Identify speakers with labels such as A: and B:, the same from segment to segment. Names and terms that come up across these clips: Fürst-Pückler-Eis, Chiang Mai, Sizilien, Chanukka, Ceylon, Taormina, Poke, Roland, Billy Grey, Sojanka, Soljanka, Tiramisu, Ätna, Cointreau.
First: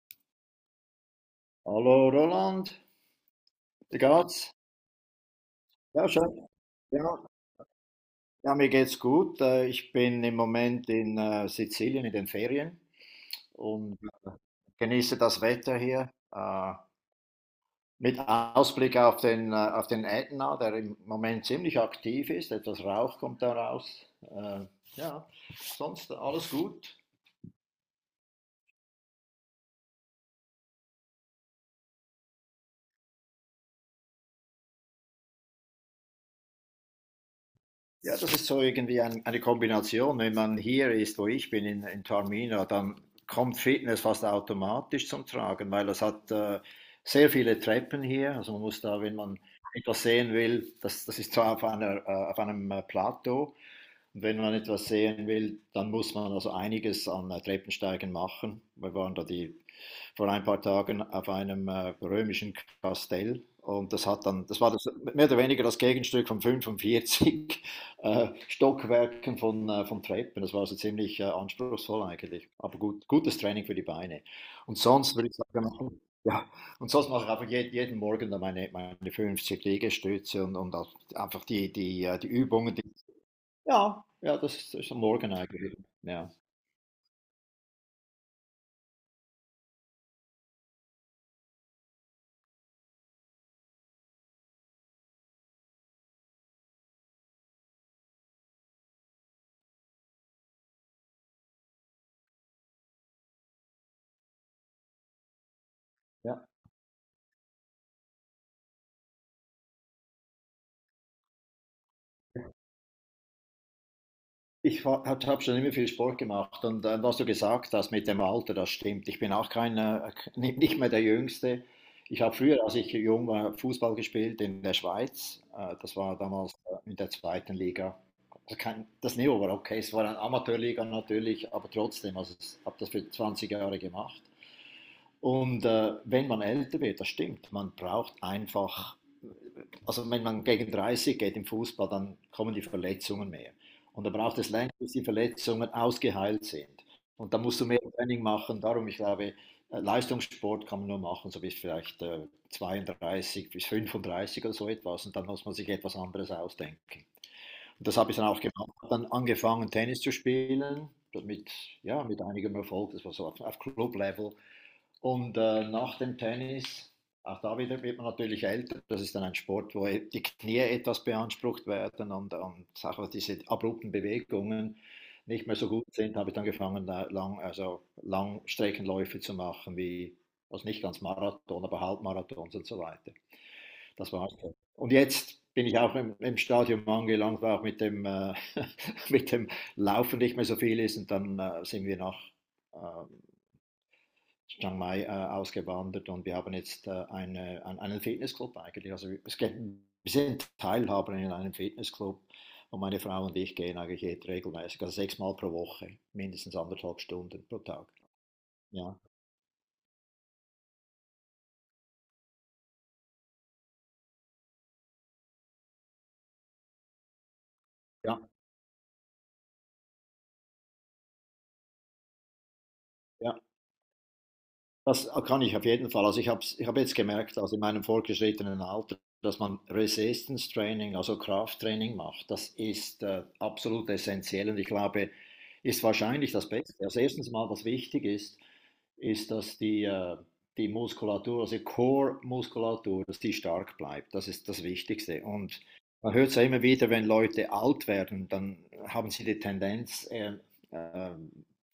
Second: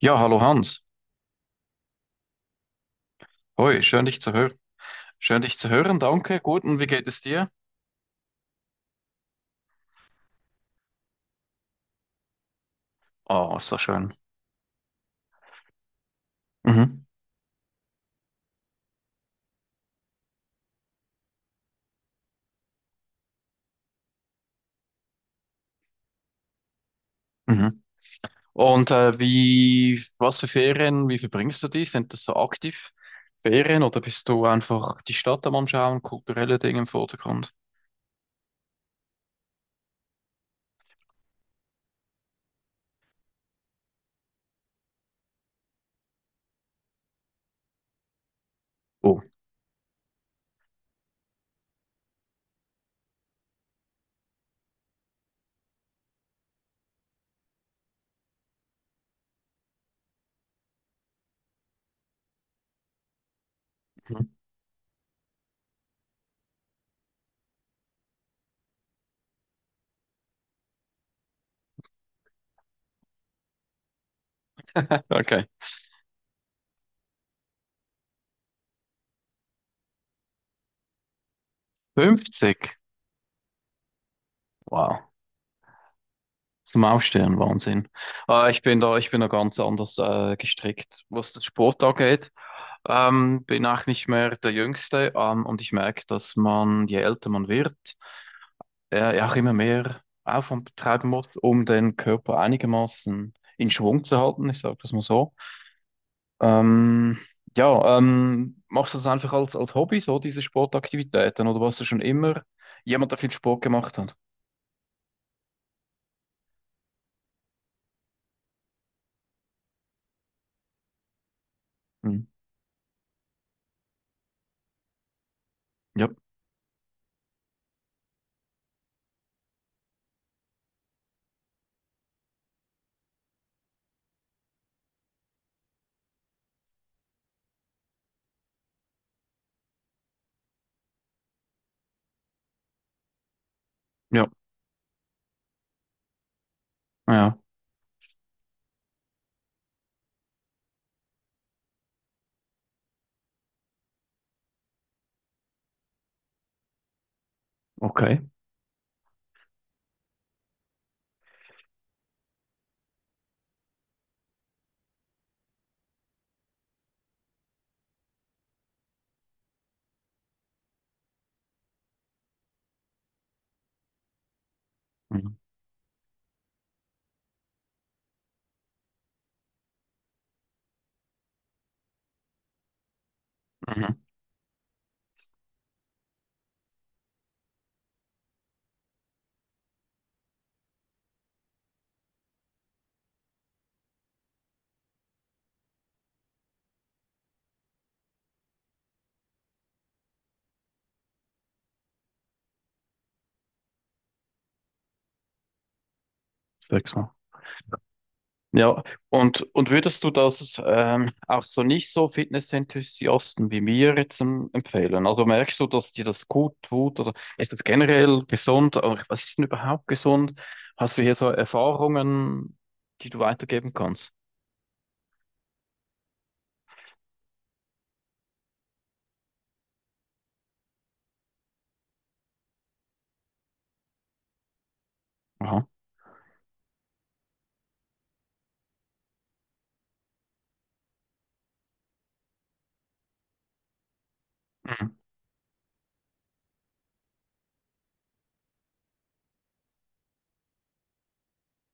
A: Ja, hallo Hans.
B: Hallo Roland,
A: Hoi,
B: wie
A: schön dich zu hören.
B: geht's?
A: Schön dich zu hören,
B: Ja,
A: danke.
B: schön.
A: Gut, und wie geht
B: Ja,
A: es dir?
B: ja, mir geht's gut. Ich bin im Moment in Sizilien in den Ferien
A: Oh, so
B: und
A: schön.
B: genieße das Wetter hier
A: Mhm.
B: mit Ausblick auf den Ätna, der im Moment ziemlich aktiv ist. Etwas Rauch kommt da raus. Äh, Ja, sonst alles gut.
A: Mhm. Und wie, was für Ferien, wie verbringst du die? Sind das so aktiv Ferien oder bist du einfach die Stadt am Anschauen, kulturelle Dinge im Vordergrund?
B: Ja, das ist so irgendwie eine Kombination. Wenn man hier ist, wo ich bin, in Taormina, dann kommt Fitness fast automatisch zum Tragen, weil es hat sehr viele Treppen hier. Also man muss da, wenn
A: Oh,
B: man etwas sehen will, das ist zwar auf einem Plateau, und wenn man etwas sehen will, dann muss man also einiges an Treppensteigen machen. Wir waren vor ein paar Tagen auf einem römischen Kastell, und
A: mhm.
B: das war das mehr oder weniger das Gegenstück vom 45 Stockwerken von Treppen. Das war also ziemlich anspruchsvoll eigentlich. Aber gut, gutes Training für die Beine. Und sonst würde ich
A: Okay.
B: sagen, ja, und sonst mache ich einfach jeden Morgen dann meine 50 Liegestütze und auch einfach die Übungen.
A: 50.
B: Ja, ja, das ist am
A: Wow.
B: Morgen eigentlich. Ja,
A: Zum Aufstehen, Wahnsinn. Ich bin da ganz anders gestrickt, was das Sport angeht. Bin auch nicht mehr der Jüngste, und ich merke, dass man, je älter man wird, ja, auch immer mehr Aufwand betreiben muss, um den Körper einigermaßen in Schwung zu halten. Ich sage das mal so.
B: ja.
A: Ähm, ja, Machst du das einfach als, als Hobby, so diese Sportaktivitäten, oder warst du schon immer jemand, der viel Sport gemacht hat?
B: Ich habe schon immer viel Sport gemacht, und was du gesagt hast mit dem Alter, das stimmt. Ich bin auch kein, nicht mehr der Jüngste. Ich
A: Hm.
B: habe früher, als ich jung war, Fußball gespielt in der Schweiz. Das
A: Ja,
B: war damals in der zweiten Liga. Also kein, das Niveau war okay, es war eine Amateurliga natürlich, aber trotzdem, also ich habe das für 20 Jahre gemacht. Und wenn man älter wird, das stimmt, man braucht einfach, also wenn man gegen 30 geht im Fußball, dann kommen die Verletzungen mehr. Und da
A: ja,
B: braucht es länger, bis die Verletzungen ausgeheilt sind. Und
A: ja,
B: da musst du mehr Training machen. Darum, ich glaube, Leistungssport kann man nur machen, so bis vielleicht 32 bis 35 oder so etwas. Und dann muss man sich etwas anderes ausdenken. Und das habe ich
A: okay.
B: dann auch gemacht. Dann angefangen, Tennis zu spielen, mit, ja, mit einigem Erfolg. Das war so auf Club-Level. Und nach dem Tennis, auch da wieder wird man natürlich älter. Das ist dann ein Sport, wo die Knie etwas beansprucht werden und auch diese abrupten Bewegungen
A: Mhm.
B: nicht mehr so gut sind. Habe ich dann angefangen, also Langstreckenläufe zu machen, wie, also nicht ganz Marathon, aber Halbmarathons und so weiter.
A: Mhm.
B: Das war's dann. Und jetzt bin ich auch im, im Stadium angelangt, wo auch mit dem Laufen nicht mehr so viel ist, und dann sind wir äh, Chiang Mai ausgewandert, und wir haben jetzt einen Fitnessclub eigentlich. Also wir sind Teilhaber in einem Fitnessclub, und meine Frau und ich gehen eigentlich jetzt regelmäßig, also sechsmal pro Woche, mindestens anderthalb
A: Sechsmal.
B: Stunden pro Tag.
A: Ja,
B: Ja,
A: und würdest du das auch so nicht so Fitness-Enthusiasten wie mir jetzt empfehlen? Also merkst du, dass dir das gut tut oder ist das
B: ja,
A: generell gesund? Oder was ist denn überhaupt gesund? Hast du hier so Erfahrungen, die du
B: ja.
A: weitergeben kannst?
B: Das kann ich auf jeden Fall. Also ich hab jetzt gemerkt, also in meinem fortgeschrittenen Alter, dass man Resistance Training, also Krafttraining macht. Das ist absolut essentiell, und ich glaube,
A: Aha.
B: ist wahrscheinlich das Beste. Also erstens mal, was wichtig ist, ist, dass die Muskulatur, also die Core-Muskulatur, dass die stark bleibt. Das ist das
A: Mhm.
B: Wichtigste. Und man hört es ja immer wieder, wenn Leute alt werden, dann haben sie die Tendenz, äh,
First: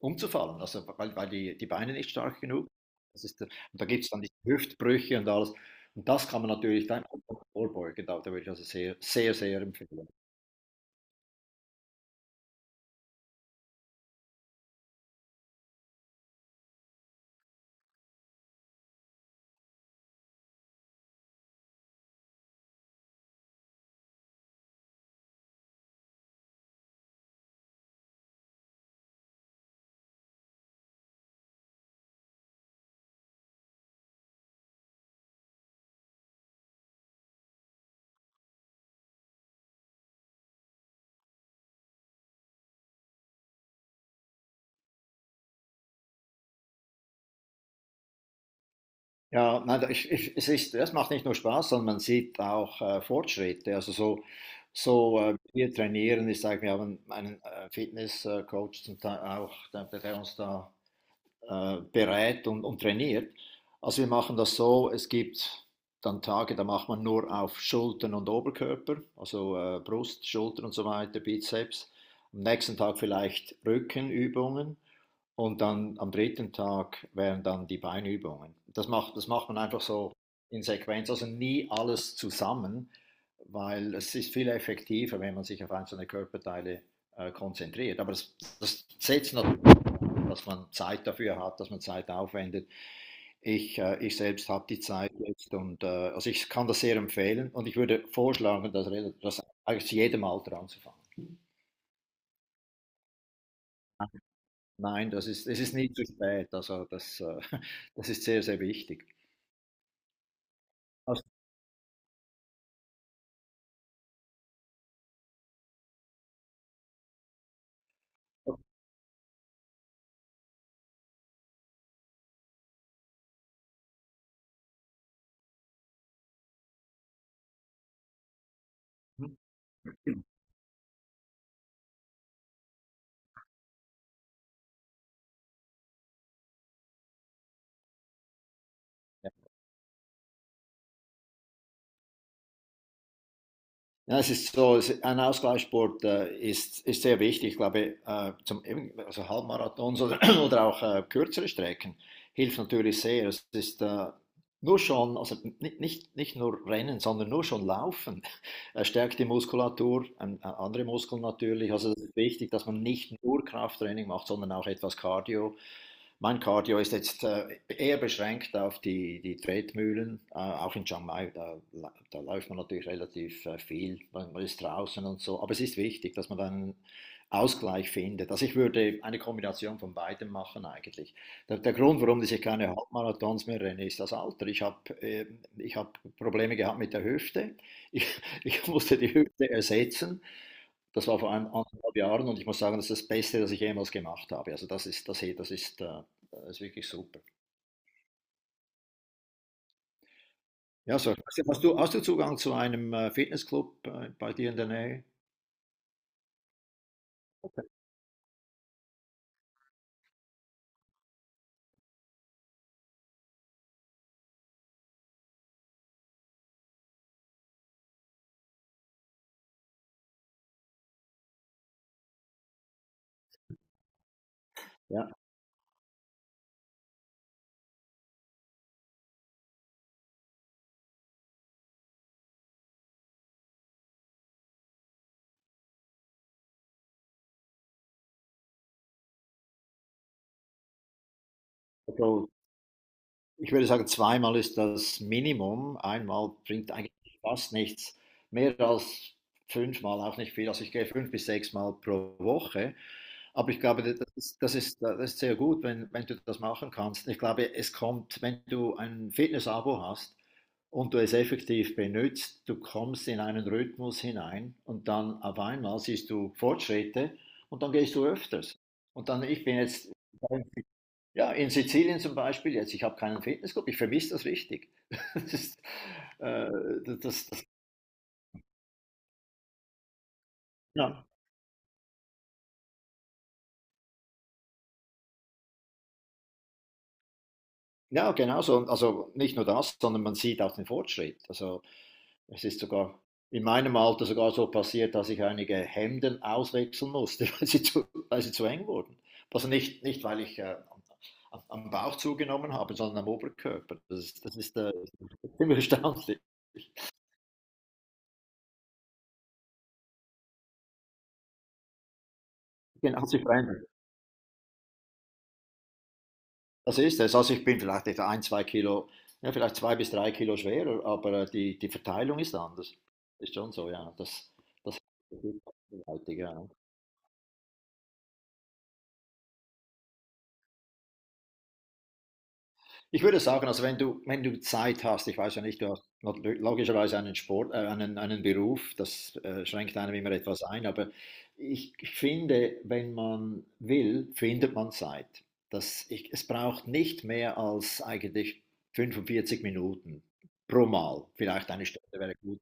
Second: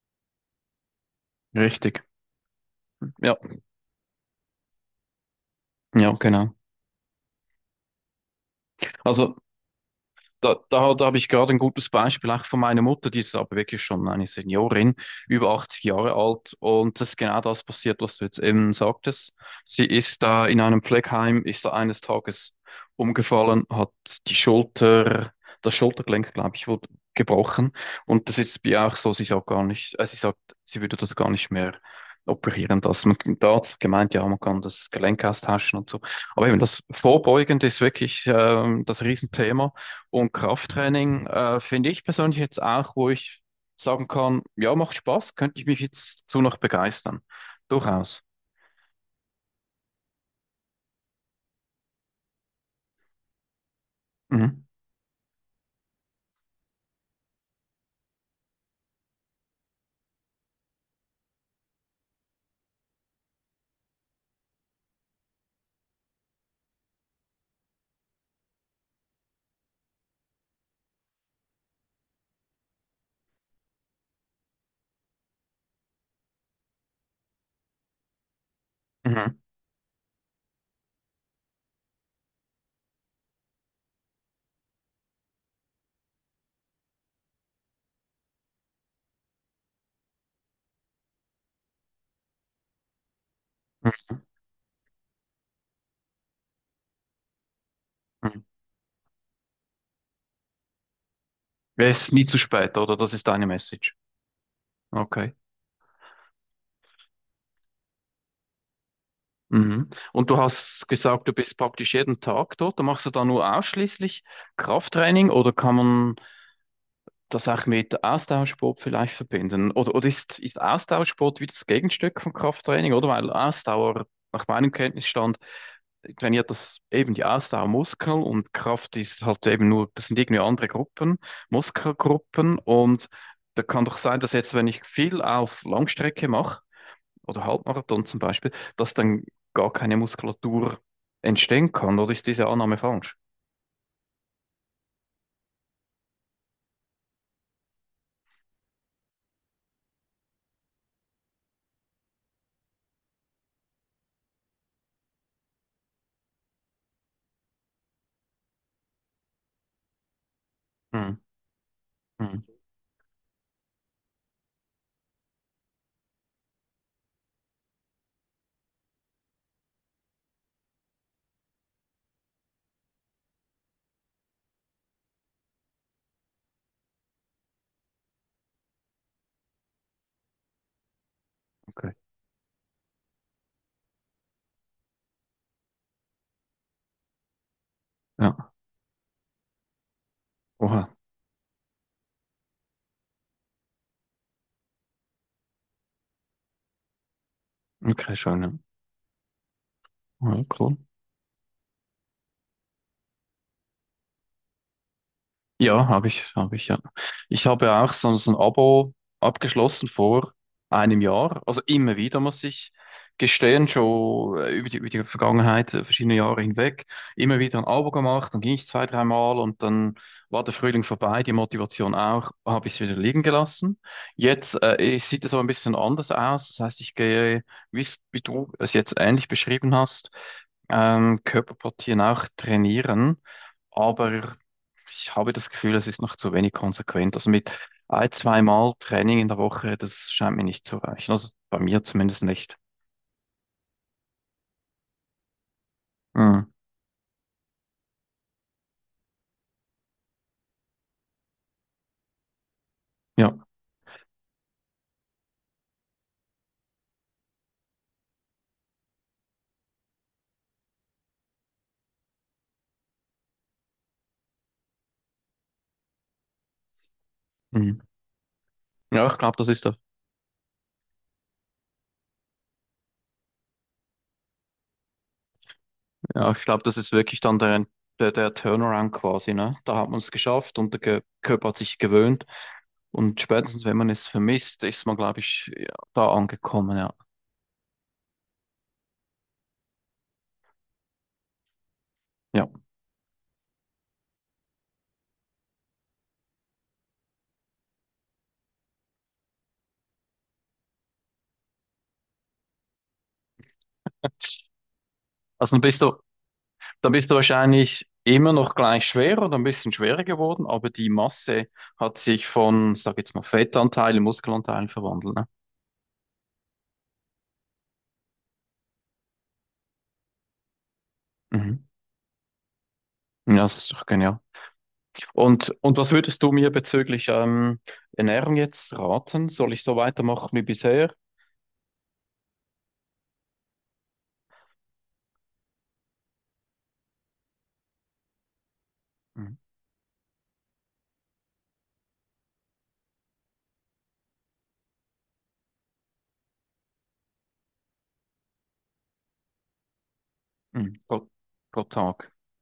B: umzufallen, also weil die Beine
A: Richtig.
B: nicht stark genug sind. das
A: Ja,
B: ist der, und da gibt es dann diese Hüftbrüche und alles. Und
A: ja,
B: das kann man
A: genau.
B: natürlich dann vorbeugen. Da würde ich also sehr, sehr,
A: Also
B: sehr empfehlen.
A: Da habe ich gerade ein gutes Beispiel auch von meiner Mutter, die ist aber wirklich schon eine Seniorin, über 80 Jahre alt. Und das ist genau das passiert, was du jetzt eben sagtest. Sie ist da in einem Pflegeheim, ist da eines Tages umgefallen, hat die Schulter, das Schultergelenk, glaube ich, wurde gebrochen. Und das ist bei ihr auch so, sie sagt gar nicht, sie sagt, sie würde das gar nicht mehr operieren lassen. Man, der Arzt hat gemeint, ja, man kann das Gelenk austauschen und so. Aber eben das Vorbeugende ist wirklich das Riesenthema. Und Krafttraining finde ich persönlich jetzt auch, wo ich sagen kann, ja, macht Spaß, könnte ich mich jetzt zu noch begeistern. Durchaus.
B: Ja, nein, es ist, das macht nicht nur Spaß, sondern man sieht auch Fortschritte. Also
A: Mhm.
B: wir trainieren, ich sage, wir haben einen Fitnesscoach zum Teil auch, der uns da berät und trainiert. Also wir machen das so, es gibt dann Tage, da macht man nur auf Schultern und Oberkörper, also Brust, Schultern und so weiter, Bizeps. Am nächsten Tag vielleicht Rückenübungen. Und dann am dritten Tag wären dann die Beinübungen. Das
A: Mhm.
B: macht man einfach so in Sequenz, also nie alles zusammen, weil es ist viel effektiver, wenn man sich auf einzelne Körperteile konzentriert. Aber das, das setzt natürlich an, dass man Zeit dafür hat, dass man Zeit aufwendet. Ich selbst habe die Zeit jetzt, und also ich kann das sehr empfehlen, und ich würde
A: Mhm.
B: vorschlagen, dass das eigentlich zu jedem Alter anzufangen.
A: Ja, es ist nie zu spät, oder? Das ist deine Message.
B: Nein, das
A: Okay.
B: ist es ist nie zu spät. Also, das das ist sehr, sehr wichtig.
A: Mhm. Und du hast
B: Also
A: gesagt, du bist praktisch jeden Tag dort. Machst du da nur ausschließlich Krafttraining oder kann man das auch mit Ausdauersport vielleicht verbinden? Oder ist, ist Ausdauersport wieder das Gegenstück von Krafttraining? Oder weil Ausdauer nach meinem Kenntnisstand trainiert das eben die Ausdauermuskeln und Kraft ist
B: mhm.
A: halt eben nur, das sind irgendwie andere Gruppen, Muskelgruppen und da kann doch sein, dass jetzt, wenn ich viel auf Langstrecke mache oder Halbmarathon zum Beispiel, dass dann gar keine Muskulatur entstehen kann oder ist diese Annahme falsch?
B: Ja, es ist so, es ein Ausgleichssport, ist sehr wichtig. Ich glaube, zum eben also Halbmarathons oder oder auch, kürzere Strecken hilft natürlich sehr. Es ist, nur schon also nicht nur Rennen, sondern nur schon Laufen, stärkt die Muskulatur, an a andere
A: Hm.
B: Muskeln natürlich. Also, es ist
A: Hm.
B: wichtig, dass man nicht nur Krafttraining macht, sondern auch etwas Cardio. Mein Cardio ist jetzt eher beschränkt auf die Tretmühlen, auch in Chiang Mai. Da läuft man natürlich relativ viel, ist draußen und so, aber es ist wichtig, dass man dann Ausgleich findet. Also ich würde eine Kombination von beidem machen eigentlich. Der, der
A: Okay.
B: Grund, warum ich keine Halbmarathons mehr renne, ist das Alter. Ich hab Probleme gehabt mit der Hüfte, ich,
A: Ja,
B: ich musste die Hüfte ersetzen.
A: oha,
B: Das war vor einem anderthalb Jahren, und ich muss sagen, das ist das Beste, das ich jemals gemacht habe. Also hey, das ist wirklich super.
A: okay, schon. Ja, ja, cool.
B: Ja, so. hast du, Zugang zu einem Fitnessclub bei dir in der Nähe?
A: Ja, habe ich, ja. Ich habe ja auch so ein Abo abgeschlossen vor 1 Jahr. Also immer wieder, muss ich gestehen, schon über die Vergangenheit, verschiedene Jahre hinweg, immer wieder ein Abo gemacht, dann ging ich zwei, dreimal und dann war der Frühling vorbei, die Motivation auch, habe ich es wieder liegen gelassen. Jetzt
B: Ja,
A: sieht es aber ein bisschen anders aus. Das heißt, ich gehe, wie du es jetzt ähnlich beschrieben hast, Körperpartien auch trainieren. Aber ich habe das Gefühl, es ist noch zu wenig konsequent. Also mit ein, zweimal Training in der Woche, das scheint mir nicht zu reichen. Also bei mir zumindest
B: also
A: nicht.
B: ich würde sagen, zweimal ist das Minimum. Einmal
A: Mhm.
B: bringt eigentlich fast nichts. Mehr als fünfmal auch nicht viel. Also ich gehe fünf bis sechs Mal pro Woche.
A: Ja.
B: Aber ich glaube, das ist sehr gut, wenn, wenn du das machen kannst. Ich glaube, es kommt, wenn du ein Fitness-Abo hast und du es effektiv benutzt, du kommst in einen Rhythmus hinein, und dann auf einmal siehst du Fortschritte, und dann
A: Mhm.
B: gehst du öfters.
A: Ja,
B: Und
A: ich
B: dann,
A: glaube,
B: ich
A: das
B: bin
A: ist der,
B: jetzt ja, in Sizilien zum Beispiel jetzt, ich habe keinen Fitnessclub, ich vermisse das richtig. Das ist,
A: ja, ich
B: äh,
A: glaube, das ist
B: das
A: wirklich dann
B: das
A: der, der Turnaround quasi, ne? Da hat man es geschafft und der
B: ja.
A: Körper hat sich gewöhnt. Und spätestens, wenn man es vermisst, ist man, glaube ich, ja, da angekommen, ja.
B: Ja, genau so. Und also nicht nur das, sondern man sieht auch den Fortschritt. Also, es
A: Ja.
B: ist sogar in meinem Alter sogar so passiert, dass ich einige Hemden auswechseln musste, weil sie zu eng wurden. Also nicht nicht, weil ich, am Bauch zugenommen habe, sondern am Oberkörper. Das ist
A: Also dann
B: ziemlich
A: bist du,
B: erstaunlich.
A: Dann bist du wahrscheinlich immer noch gleich schwer oder ein bisschen schwerer geworden, aber die Masse hat sich von, sag
B: Genau,
A: jetzt mal,
B: sich verändert.
A: Fettanteil in Muskelanteil verwandelt, ne?
B: Das ist es. Also ich bin vielleicht etwa ein, zwei Kilo, ja, vielleicht zwei bis drei Kilo schwerer, aber die,
A: Mhm.
B: die Verteilung ist anders. Ist
A: Ja,
B: schon
A: das
B: so,
A: ist doch
B: ja.
A: genial.
B: Das
A: Und was
B: gewaltig,
A: würdest du
B: ja.
A: mir bezüglich Ernährung jetzt raten? Soll ich so weitermachen wie bisher?
B: Ich würde sagen, also wenn du, wenn du Zeit hast, ich weiß ja nicht, du hast logischerweise einen Beruf, das
A: Mhm.
B: schränkt einem immer etwas ein, aber ich finde, wenn man will, findet man Zeit. Das, ich, es braucht nicht mehr als eigentlich 45 Minuten pro
A: Mhm.
B: Mal.
A: Pro,
B: Vielleicht
A: pro
B: eine Stunde
A: Tag.
B: wäre gut.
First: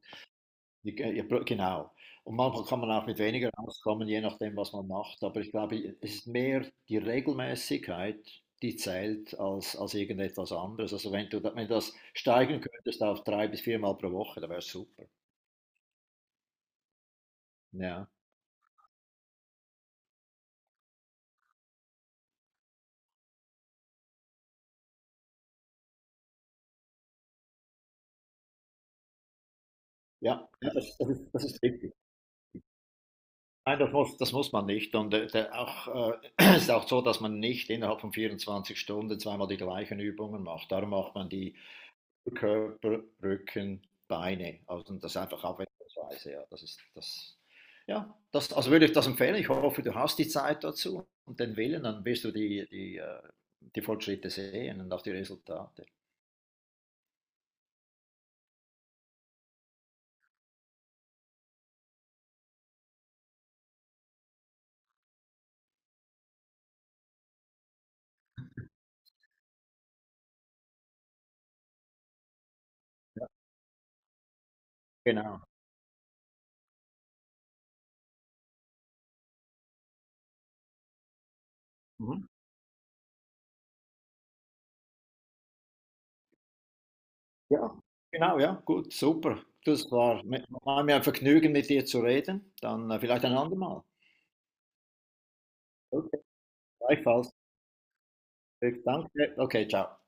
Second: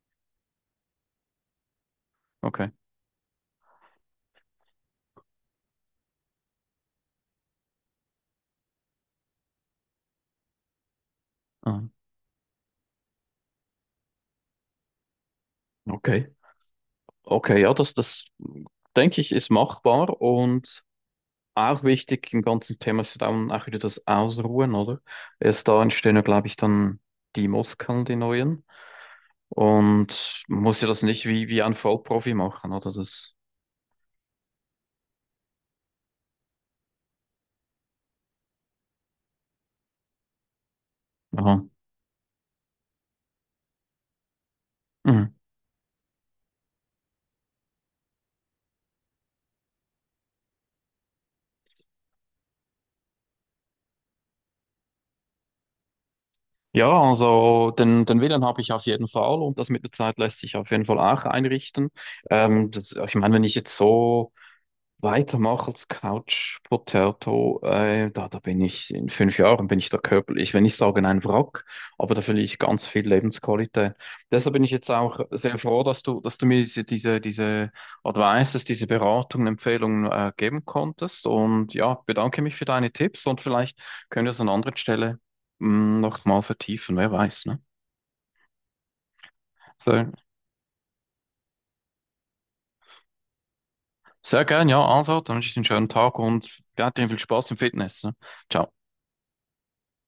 B: Ja, ja, genau. Und manchmal
A: Okay.
B: kann man auch mit weniger auskommen, je nachdem, was man macht. Aber ich glaube, es ist mehr die Regelmäßigkeit, die zählt, als, als irgendetwas anderes. Also wenn du, wenn du
A: Ah,
B: das steigern könntest auf drei bis viermal pro Woche, dann wäre es super.
A: okay. Okay, ja, das,
B: Ja,
A: das denke ich, ist machbar und auch wichtig im ganzen Thema ist ja dann auch wieder das Ausruhen, oder? Erst da entstehen ja, glaube ich, dann die Muskeln, die neuen. Und
B: ja,
A: man
B: ja,
A: muss ja
B: das,
A: das
B: das
A: nicht
B: ist, das
A: wie, wie
B: ist
A: ein
B: richtig.
A: Vollprofi machen, oder? Das,
B: Nein, das muss man nicht. Und es ist auch so, dass man nicht innerhalb von 24 Stunden zweimal die gleichen Übungen macht. Darum macht man die
A: aha.
B: Körper, Rücken, Beine. Also das ist
A: Mhm.
B: einfach abwechslungsweise. Ja, das ist das. Ja, das, also würde ich das empfehlen. Ich hoffe, du hast die Zeit dazu und den Willen, dann wirst du die Fortschritte sehen und auch die Resultate.
A: Ja, also den, den Willen habe ich auf jeden Fall und das mit der Zeit lässt sich auf jeden Fall auch einrichten. Das, ich meine, wenn ich jetzt so weitermache als Couch Potato, da bin ich in 5 Jahren, bin ich da körperlich, wenn ich sage, ein Wrack, aber da verliere ich ganz viel Lebensqualität. Deshalb bin ich jetzt auch
B: Genau.
A: sehr froh, dass du mir diese Advices, diese Beratungen, Empfehlungen geben konntest. Und ja,
B: Mhm.
A: bedanke mich für deine Tipps und vielleicht können wir es an anderen Stelle noch mal vertiefen, wer weiß, ne?
B: Ja, genau, ja, gut, super.
A: So,
B: War mir ein Vergnügen, mit dir zu reden. Dann vielleicht ein andermal.
A: sehr gern, ja, also, dann wünsche ich dir einen schönen Tag
B: Okay,
A: und ja, dir viel
B: gleichfalls.
A: Spaß im Fitness. Ne? Ciao.
B: Danke. Okay, ciao.